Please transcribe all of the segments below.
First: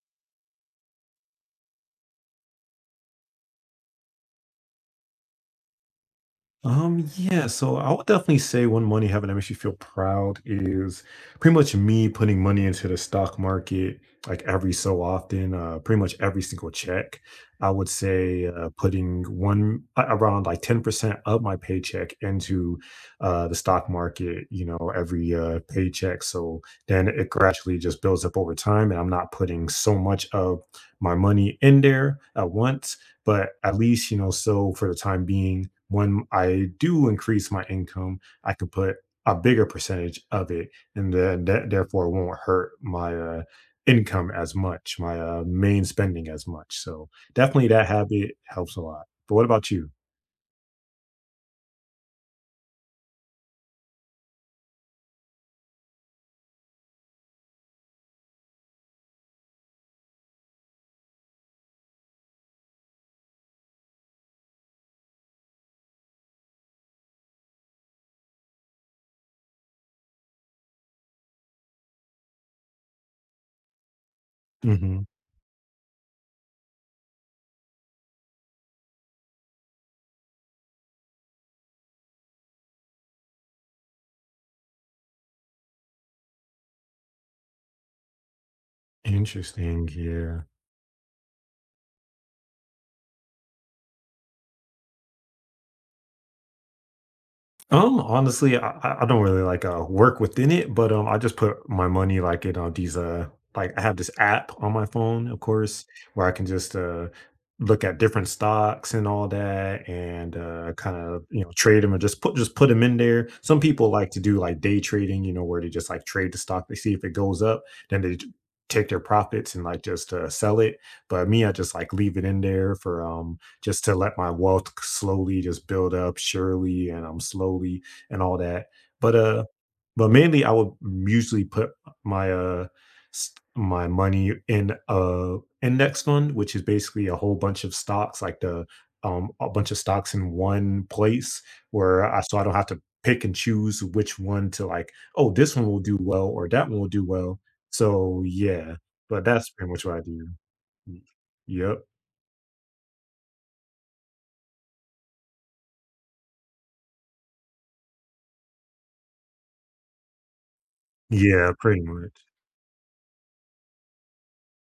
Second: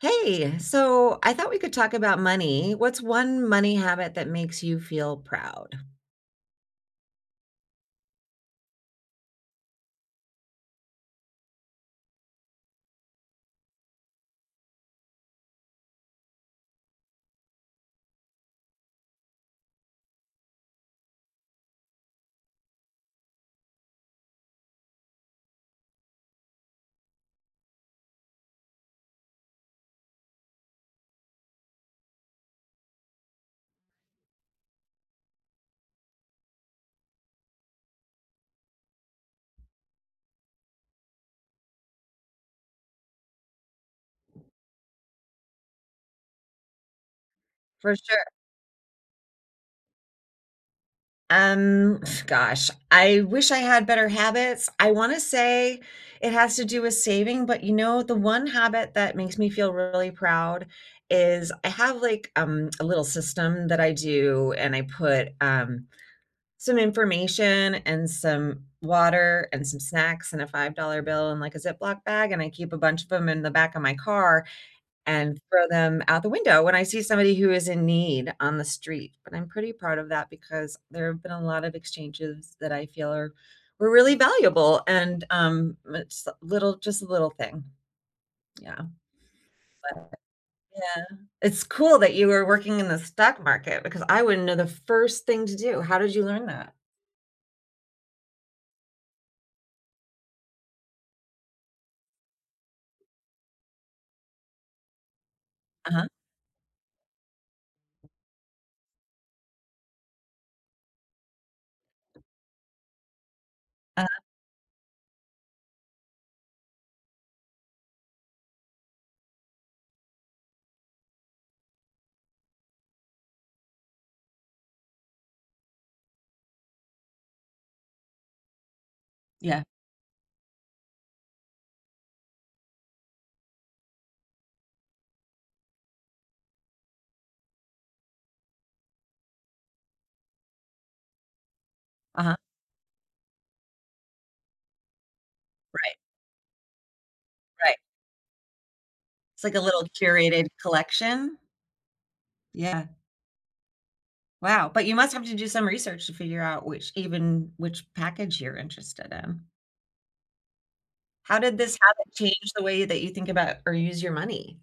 Hey, so I thought we could talk about money. What's one money habit that makes you feel proud? Yeah, so I would definitely say one money habit that makes you feel proud is pretty much me putting money into the stock market like every so often, pretty much every single check. I would say putting around like 10% of my paycheck into the stock market, you know, every paycheck. So then it gradually just builds up over time, and I'm not putting so much of my money in there at once. But at least, you know, so for the time being, when I do increase my income, I can put a bigger percentage of it, and then that therefore won't hurt my income as much, my main spending as much. So definitely that For sure. habit helps a lot. But what about you? Um, gosh, I wish I had better habits. I want to say it has to do with saving, but you know, the one habit that makes me feel really proud is I have like a little system that I do and I put some information and some water and some snacks and a $5 bill in like a Ziploc bag and I keep a bunch of them in the back of my car Hmm. and throw them out the window when I see somebody who is in need on the street, but I'm pretty proud of that because there have been a lot of exchanges that I feel are were really valuable and, it's a little just a little thing. Yeah. Interesting. Yeah. Yeah. It's cool that you were working in the stock market because I wouldn't know the first thing to do. How did you learn that? Honestly, I don't really like work within it, but I just put my money like in these like I have this app on my phone, of course, Uh-huh. where I can just look at different stocks and all that, and kind of you know trade them or just put them in there. Some people like to Uh-huh. do like day trading, you know, where they just like trade the stock, they see if it goes up, then take their profits and like just sell it. But me, I just like leave it in there for just to let my wealth slowly just build up surely and I'm slowly and all that. But uh Yeah. but mainly I would usually put my my money in a index fund, which is basically a whole bunch of stocks, like the a bunch of stocks in one place where I Uh-huh. so I don't have to pick and choose which one to like, oh, this one will Right, do well or that one will do well. right. So yeah, but It's that's like a pretty much little what I do. curated Y- collection? Yep. Yeah. Wow, but you must have to do some research to figure out which package you're interested in. How Yeah, did this pretty habit much. change the way that you think about or use your money?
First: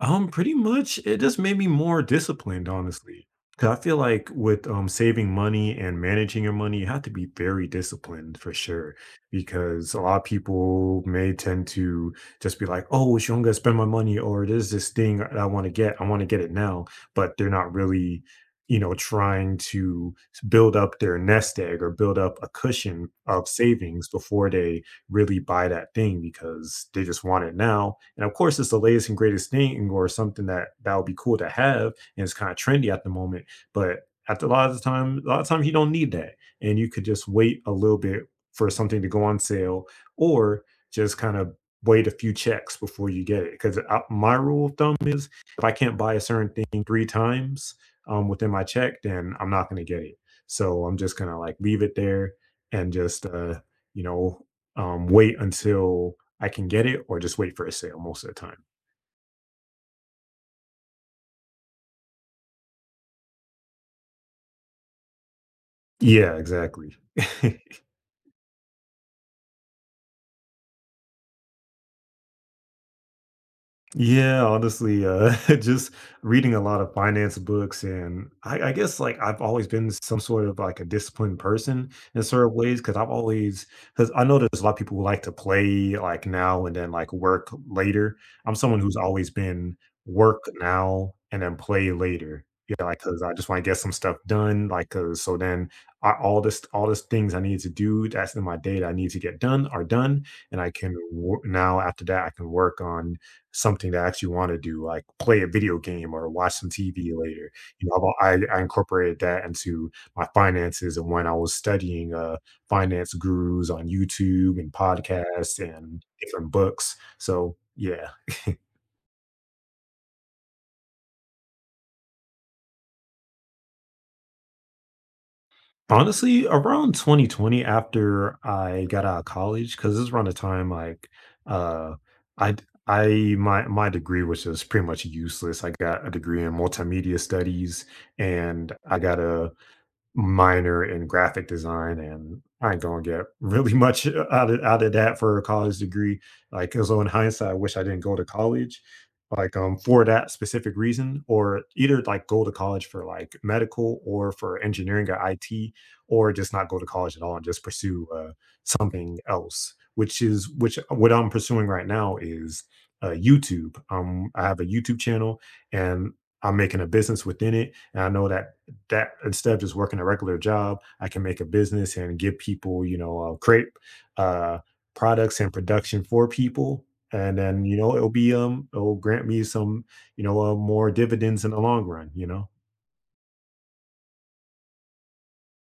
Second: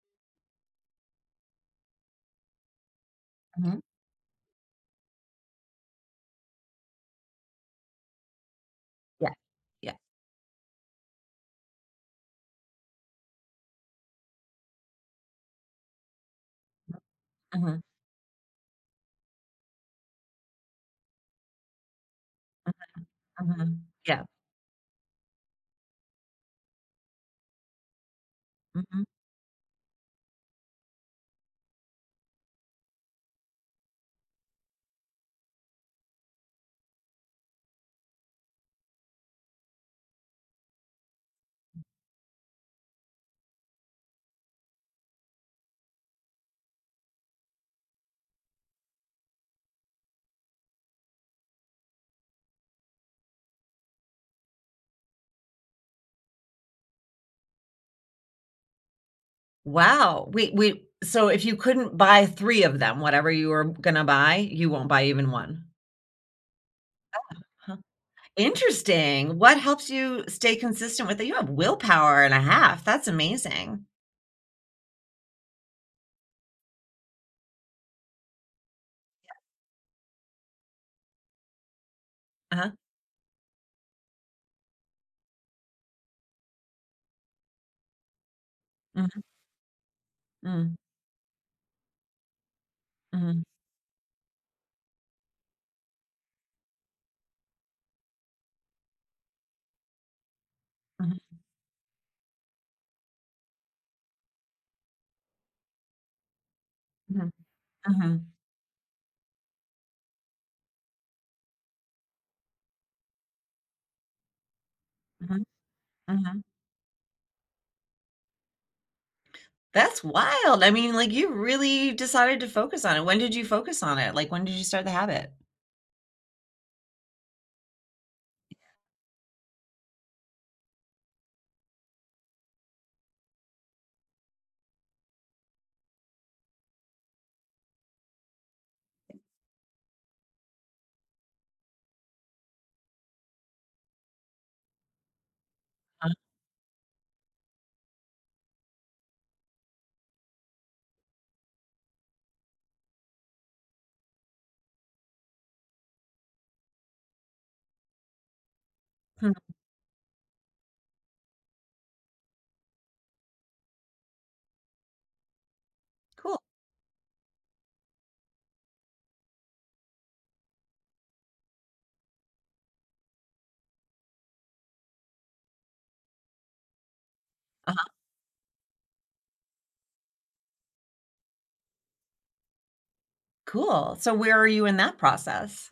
Pretty much, it just made me more disciplined, honestly, because Mhm. I feel like with saving money and managing your money, you have to be very disciplined for sure. Yeah. Because Yeah. a lot of people may tend to just be like, "Oh, it's I'm gonna spend my money," or "There's this thing that I want to get. I want to get it now," but they're not Mhm, really, you know, trying to build up their nest egg or build up a cushion of mhm. savings Yeah. before they really buy that thing because they just want it now. And of course, it's the Mhm. latest and greatest thing or something that that would be cool to have, and it's kind of trendy at the moment. But at the, a lot of the time, a lot of times you don't need that, and you could just wait a little bit for something to go on sale, or just kind of wait a few checks before you get it. Because my rule of thumb is, if I can't buy a certain thing 3 times within my check, then I'm not going to get it. So I'm just gonna like leave it there and just you know wait until I can get it or just wait for a sale most of the time. Wow. we we. So if you couldn't buy 3 of them, whatever you were gonna buy, you won't buy even 1? Yeah, exactly. Huh. Interesting. What helps you stay consistent with it? You have willpower and a half. That's amazing. Yeah, honestly, just reading a lot of finance books, and I guess like I've always been some sort of like a disciplined person in certain Uh-huh. ways because I know there's a lot of people who like to play like now and then like work later. I'm someone who's Mhm. always been work Mm. now and then play later. Yeah, like because I Mhm. just want to get some stuff done. Like, 'cause so then I, all this things I need to do that's in my day that I need to get done are done, and I can Mhm. Now after that I can work on something to actually want to do, like play a video game or watch some TV Mhm. later. You know, Mhm. I incorporated that into my finances and when I was studying, finance gurus on YouTube and Mhm. podcasts and Mhm. different books. So, yeah. That's wild. I mean, like, you really decided to focus on it. When did you focus on it? Like, when did you start the habit? Honestly, around 2020 after I got out of college, because this is around the time, like, uh, I I my degree was just pretty much useless. I got a degree in multimedia studies, and I got a minor in graphic design and I ain't gonna get really much out of that for a college Uh, degree. Like, so in hindsight, I wish I didn't go to college, like for that specific reason, or either like go to college for like medical or for engineering or IT, or just not go to college at all and just pursue something Hmm, else, which is which what I'm pursuing right now is YouTube. I have a YouTube channel and cool. I'm making a business within it, and I know that instead of just working a regular job, I can make a business and give people, you know, create uh, products and production for people. And then, you Uh-huh. know, it'll be, it'll grant me some, you know, more dividends in the long run, you know? Cool. So where are you in that process?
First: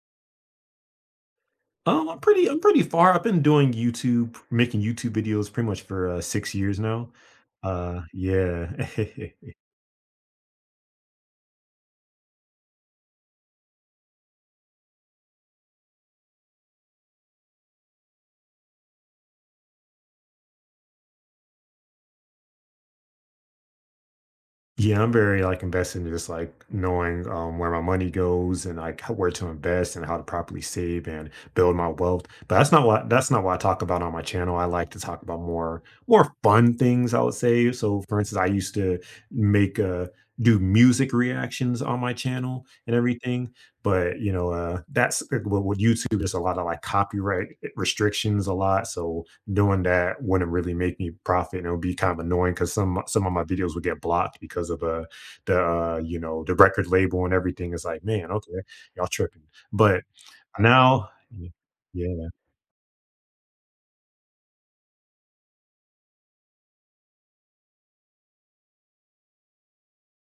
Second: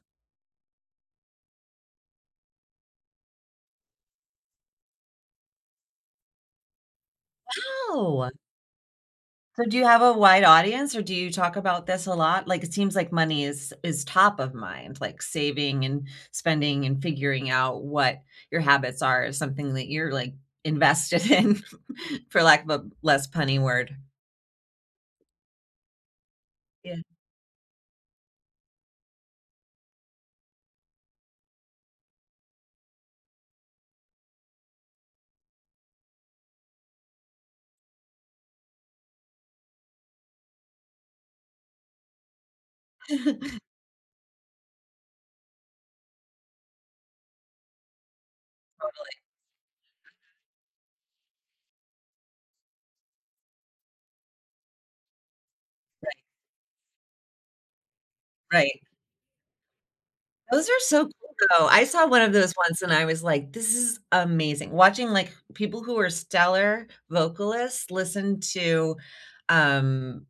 I'm pretty far. I've been doing YouTube, making YouTube videos pretty much for 6 years now. Oh, Yeah. so do you have a wide audience or do you talk about this a lot? Like, it seems like money is top of mind, like saving and spending and figuring out what your habits are is something that you're like invested in, for lack of a less punny word. Yeah, I'm very like invested in just like Yeah. knowing where my money goes and like how- where to invest and how to properly save and build my wealth. But that's not what I talk about on my channel. I like to talk about more fun things, I would say. So for instance, I used to make do music reactions on my channel and everything. But you know, that's with YouTube, there's a lot of like copyright restrictions a lot. So doing that wouldn't really make me profit and it would be kind of annoying because some of my videos would get blocked because of the you know the record label and everything is like man okay Right. y'all tripping but Those are so now cool, though. I saw one yeah of those once and I was like, "This is amazing." Watching, like, people who are stellar vocalists listen to, um,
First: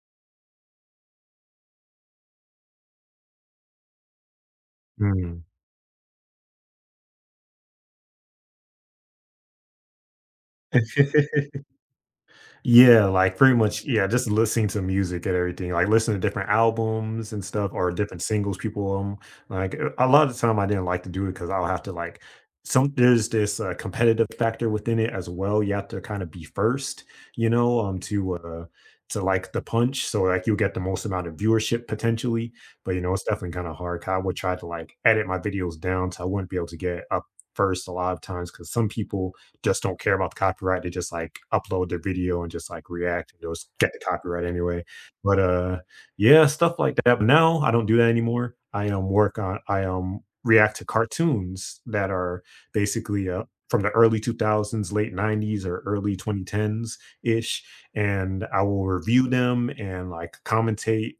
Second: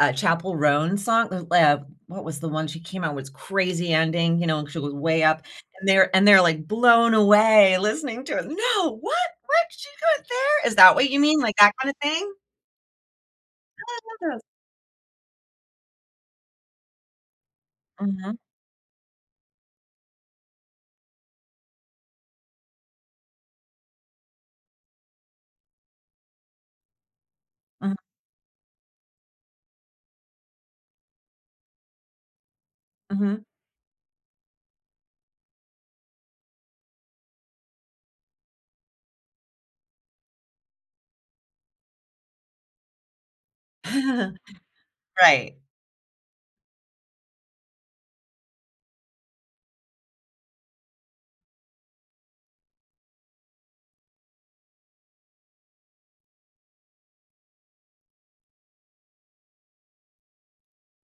a Chapel Roan song, what was the one she came out with? Crazy Ending, you know, and she was way mm. up, and they're, like, blown away listening to it. "No, what? What? She went there? Is that what you mean?" Like, that kind of thing? Yeah, like pretty much, yeah, just Love those. listening to music and everything, like listening to different albums and stuff or different Mhm. singles people like a lot of the time I didn't like to do it because I'll have to like some there's this competitive factor within it as well. You have to kind of be first, you know, Mhm. To like the punch. So like you'll get the most amount of viewership potentially. But you know, it's Mhm. definitely kind of hard. 'Cause I would try to like edit my videos down so I wouldn't be able to get up first a lot of times because some people just don't care about the copyright. They just like upload their video and just like react and just get the copyright anyway. But Right. Yeah, stuff like that. But now I don't do that anymore. I work on I react to cartoons that are basically from the early 2000s, late 90s or early 2010s ish and I will review them and like commentate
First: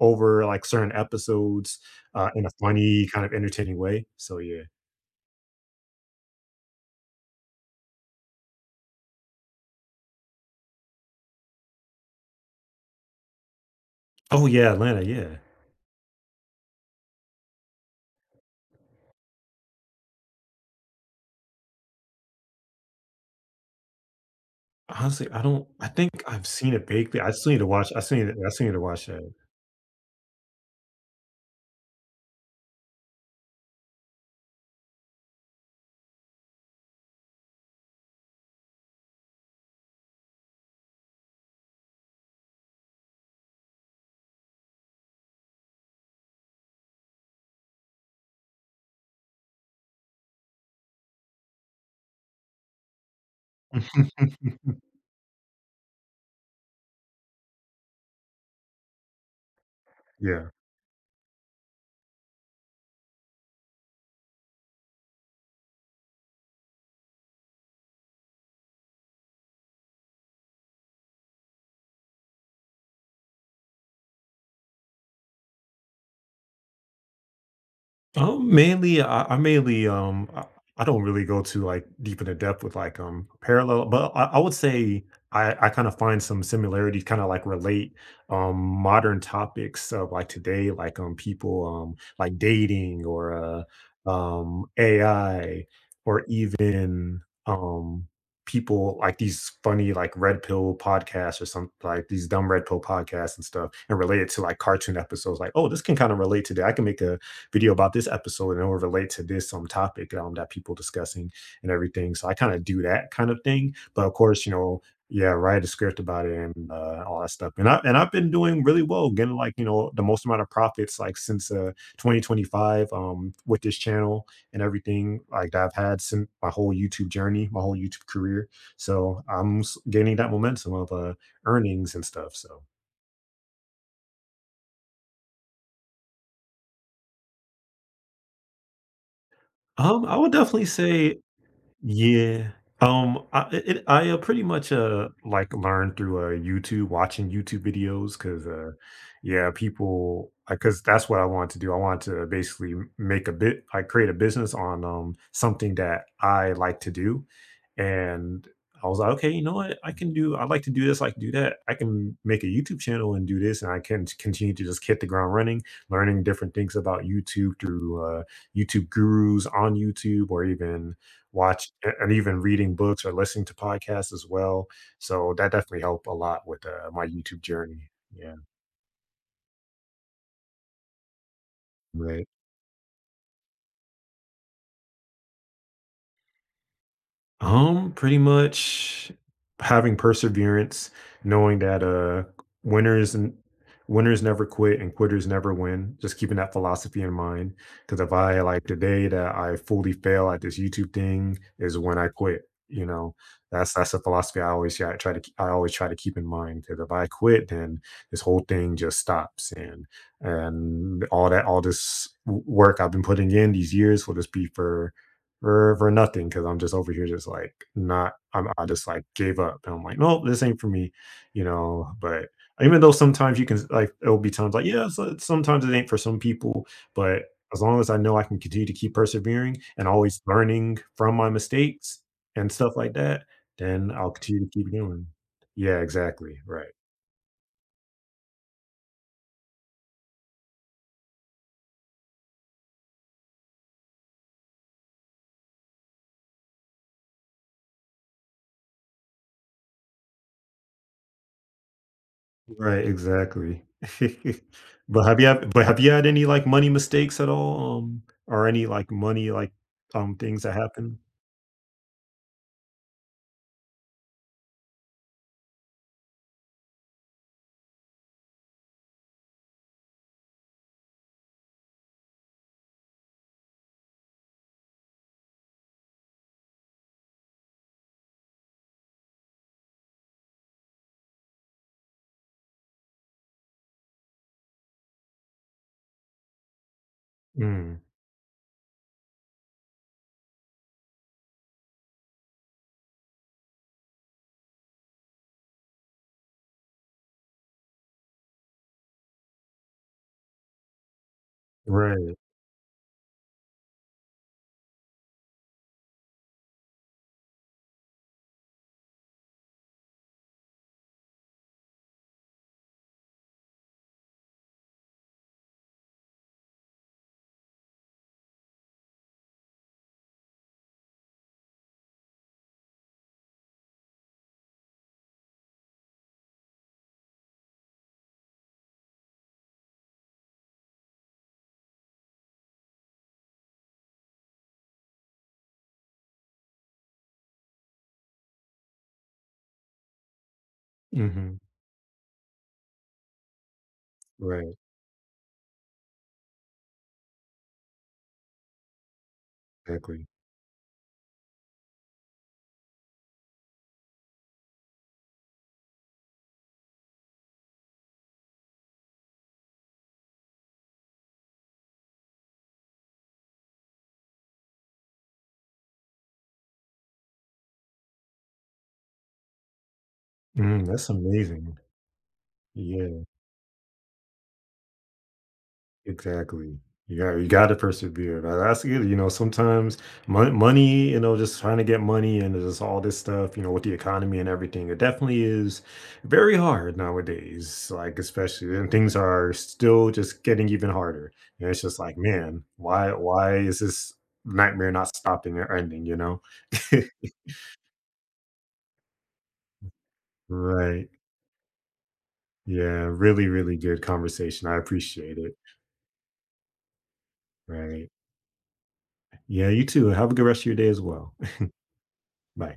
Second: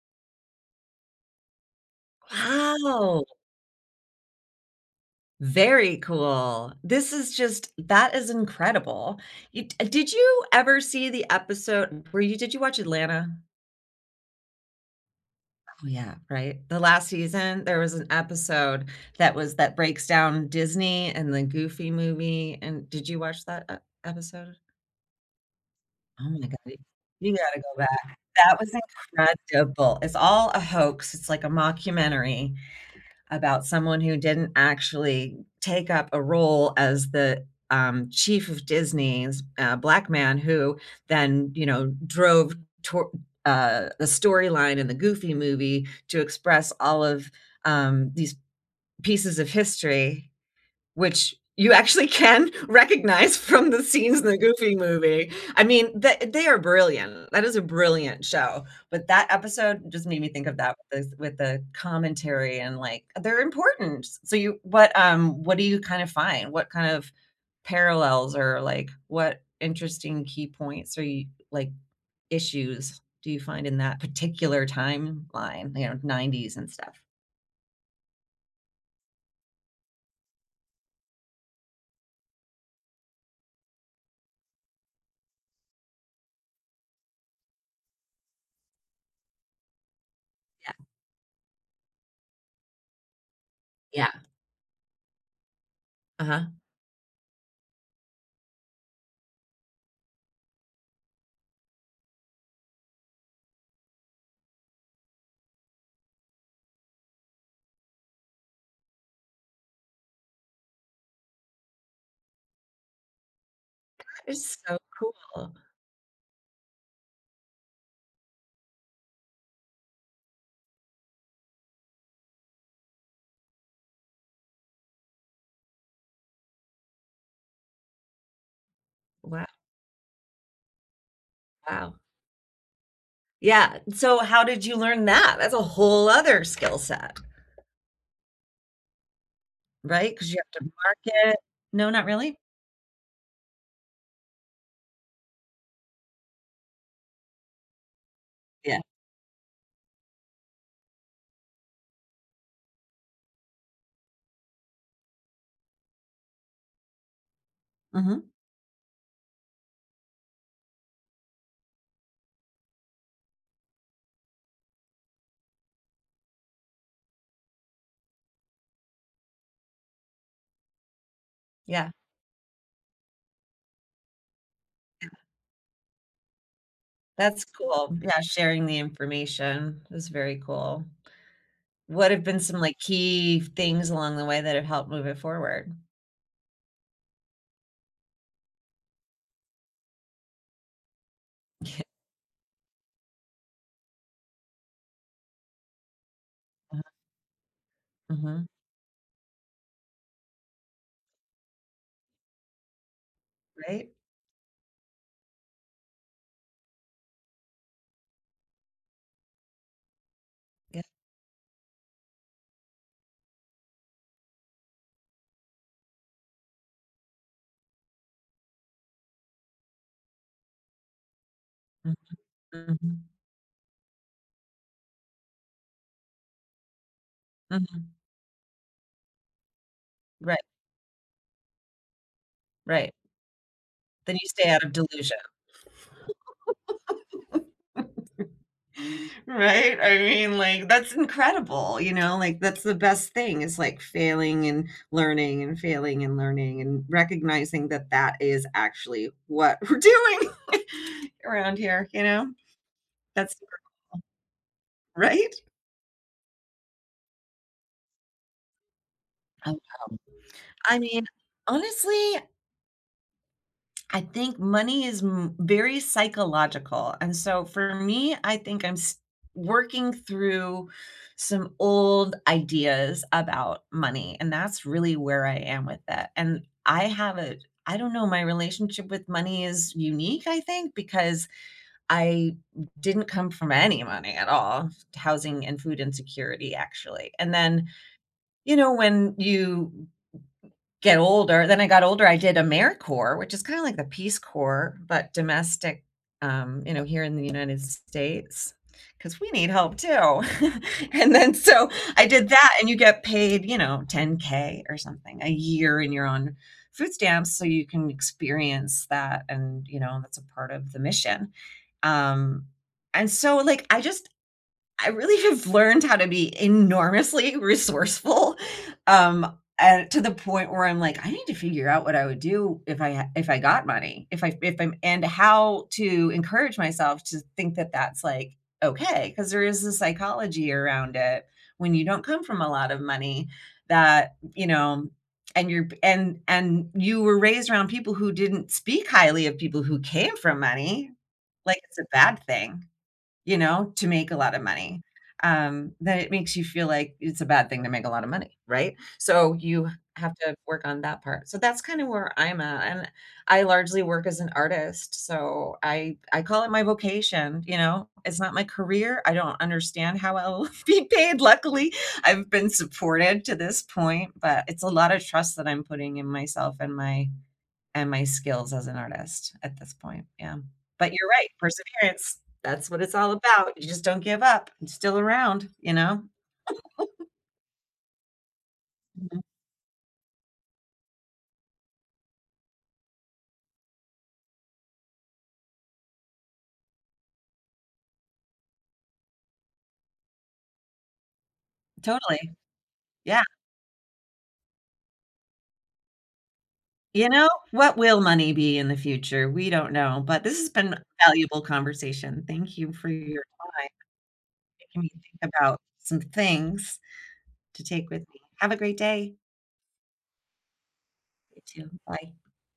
over like certain episodes in a funny Wow. kind of entertaining way. So yeah. Very cool. This is just that is incredible. You did you ever see the episode where you did you watch Atlanta? Oh yeah, Atlanta, yeah. Oh, yeah, right? The last season, there was an episode that was that breaks down Disney and the Goofy movie, and did you watch that e episode? Honestly, I don't I think Oh my I've god, seen y it vaguely. I you still need gotta to go watch I still back. need to I That still was need to watch that. incredible. It's all a hoax, it's like a mockumentary, about someone who didn't actually take up a role as the chief of Disney's black man who then, you know, drove tor- the storyline in the Goofy movie to express all of these pieces of history which you actually can recognize from the scenes in the Goofy Movie. I mean, that they are brilliant. That is a brilliant show, but that episode just made me Yeah. think of that with the commentary and, like, they're important. So you what do you kind of find? What kind of parallels or, like, what interesting key points like, issues do you find in that particular timeline, you know, 90s and stuff? Mainly, I mainly, I don't really go to like deep into depth with like parallel, but I would say I kind of find some similarities, kind of like relate modern topics of like today, Yeah, like people like dating or yeah, AI or uh-huh. even people like these funny like red pill podcasts or some like these dumb red pill podcasts and stuff and relate it to like cartoon episodes like oh this can kind of relate today I can make a video about this episode and it'll relate to this topic that people discussing and everything. So I kind of do that kind of thing. But of That course, you it's so know, yeah, cool. write a script about it and all that stuff. And I've been doing really well, getting like you know the most amount of profits like since 2025 with this channel and everything like that I've had since my whole YouTube journey, my whole YouTube career. So Wow. Gaining that momentum of earnings Wow. and stuff. So Yeah, so how did you learn that? That's a whole other skill set, right? I would Because you have definitely to say market. No, not really? yeah. Pretty much, like, learned through, YouTube watching YouTube videos because Yeah. yeah, people because that's what I wanted to do. I wanted to basically m make a bit I create a business on, something that I like to do, Mhm. and I was like, "Okay, you know what? I like to do this, I can do that. I can make a YouTube channel and do this, and I can t continue to just hit the ground running," learning different things about YouTube through, YouTube gurus on YouTube or even watch Yeah, and even reading books or listening to podcasts as well. yeah. So that definitely helped a lot with, my YouTube That's journey. cool. Yeah, Yeah. sharing the information is very cool. What have Right. been some, like, key things along the way that have helped move it forward? Pretty much having perseverance, knowing Yeah. that winners and winners never quit and quitters never win. Just keeping that philosophy in mind. Because if I Mhm. like the day that I fully fail at this YouTube thing is when I quit. You know, that's Right? that's a philosophy I always try to keep in mind. Because if I quit, then this whole thing just stops, Yeah. and all that all this w- work I've been putting in these years will just be for nothing because I'm just over here just like not I just like gave up and I'm like no this ain't for me you know Mhm. but even though Mhm. sometimes you can like it'll be times like yeah so sometimes it ain't for some people but as long as Mhm. I know I can continue to keep persevering and always Right, learning from my mistakes and stuff like right. that then I'll Then you continue stay to out keep of going delusion. yeah exactly right. Right? I mean, like, that's incredible, you know? Like, that's the best thing is like failing and learning and failing and learning and recognizing that that is actually what we're doing around here, you know? Right, That's exactly. But have you right? had but have you had any, like, money mistakes at all, or any, like, money, like, things that I happen? mean, honestly, I think money is m very psychological, and so for me, I think I'm s working through some old ideas about money, and that's really where I am with it, and I have a I don't know, my relationship with money is unique, I think, because I didn't come from any money at all, housing and food insecurity, actually, and then, Mm, you know, when you get older. Then I got older, I did AmeriCorps, which is kinda like the Peace Corps, but domestic, you know, here in the United States, because we need help too. And then so I right, did that, and you get paid, you know, 10K or something a year, and you're on food stamps, so you can experience that, and, you know, that's a part of the mission. Um, and so, like, I really have learned how to be enormously resourceful, and to the point where I'm like, I need to figure out what I would do if I got money, if I if I'm and how to encourage myself to think that that's like okay, because there is a psychology around it when you don't come from a lot of money that you know and you're and you were raised around people who didn't speak highly of people who came from money mhm, like it's a bad thing you know, to make a lot of right, money, then it makes you feel like it's a bad thing to make a lot of money, right? So you exactly. have to work on that part. So that's kinda where I'm at, and I largely work as an artist, so I call it my vocation, you know? It's not my career, I don't understand how I'll be paid, luckily, I've been supported to this point, but it's a lot of trust that I'm putting in myself and my skills as an artist at this point, yeah. Mm, that's But you're right, amazing. perseverance, that's what it's Yeah. all about. You just don't give up. It's still around, you know? Exactly. You got to persevere. That's good. You know, Mhm. sometimes money, you know, just trying to get money and just all this stuff, you know, with the economy and everything, it definitely is very hard nowadays. Like especially, and things are still just getting even harder. And it's just like, Totally. man, why Yeah. why is this nightmare not stopping or ending? You know? You know, what will money be in the future? We don't know, but this has been a Right. valuable conversation. Thank you for Yeah. your Really, really time, good conversation. I making me appreciate think it. about some things to Right. take with me. Have a great day. Yeah. You too. Have a good rest of your day as well. You too. Bye. Bye.